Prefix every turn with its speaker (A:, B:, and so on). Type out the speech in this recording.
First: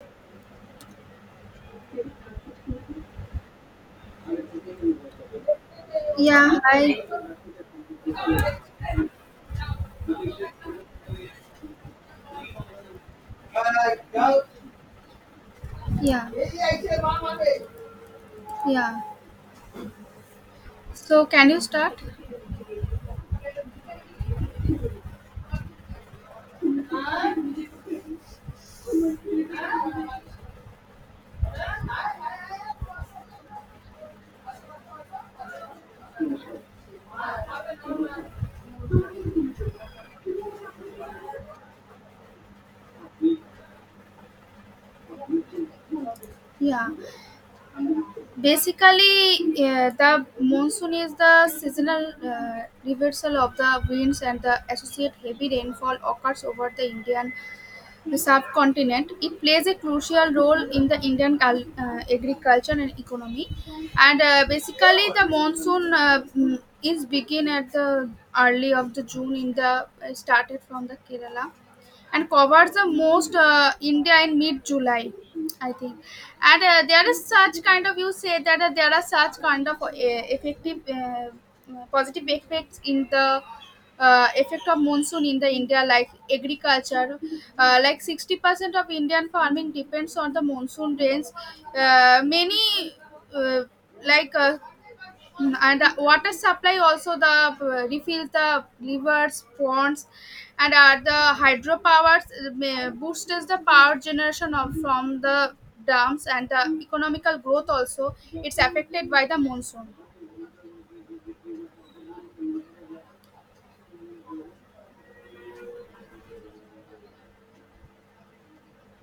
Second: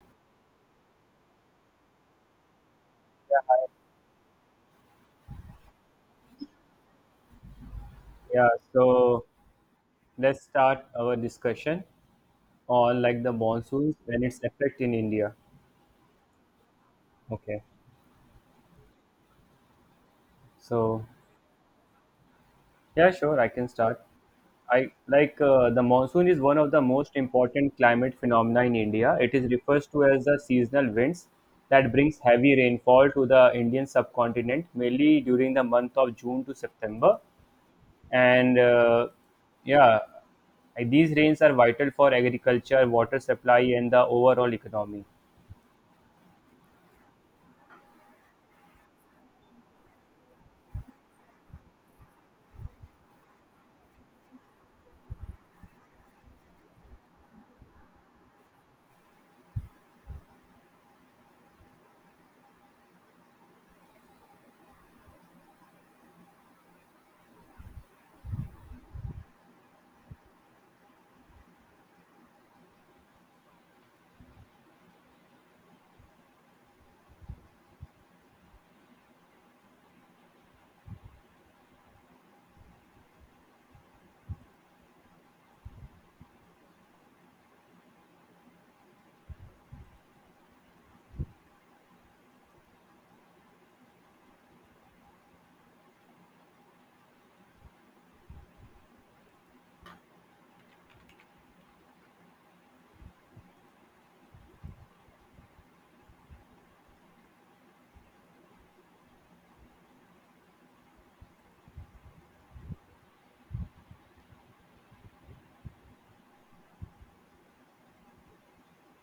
A: Yeah, hi.
B: Yeah, so let's start our discussion on like the monsoons and its effect in India.
A: Yeah,
B: Okay,
A: yeah,
B: so
A: so can you start?
B: yeah, sure, I can start. I like The monsoon is one of the most important climate phenomena in India. It is refers to as the seasonal winds that brings heavy rainfall to the Indian subcontinent, mainly during the month of June to September. And uh, yeah, these rains are vital for agriculture, water supply, and the overall economy.
A: Yeah. Basically, the monsoon is the seasonal reversal of the winds, and the associate heavy rainfall occurs over the Indian the subcontinent. It plays a crucial role in the Indian agriculture and economy. And basically, the monsoon is begin at the early of the June in the started from the Kerala and covers the most India in mid July, I think. And there is such kind of you say that there are such kind of effective positive effects in the effect of monsoon in the India, like agriculture, like 60% of Indian farming depends on the monsoon rains. Uh, many uh, like uh, and water supply also the refills the rivers ponds and the hydropowers boosts the power generation from the dams and the economical growth also it's affected by the monsoon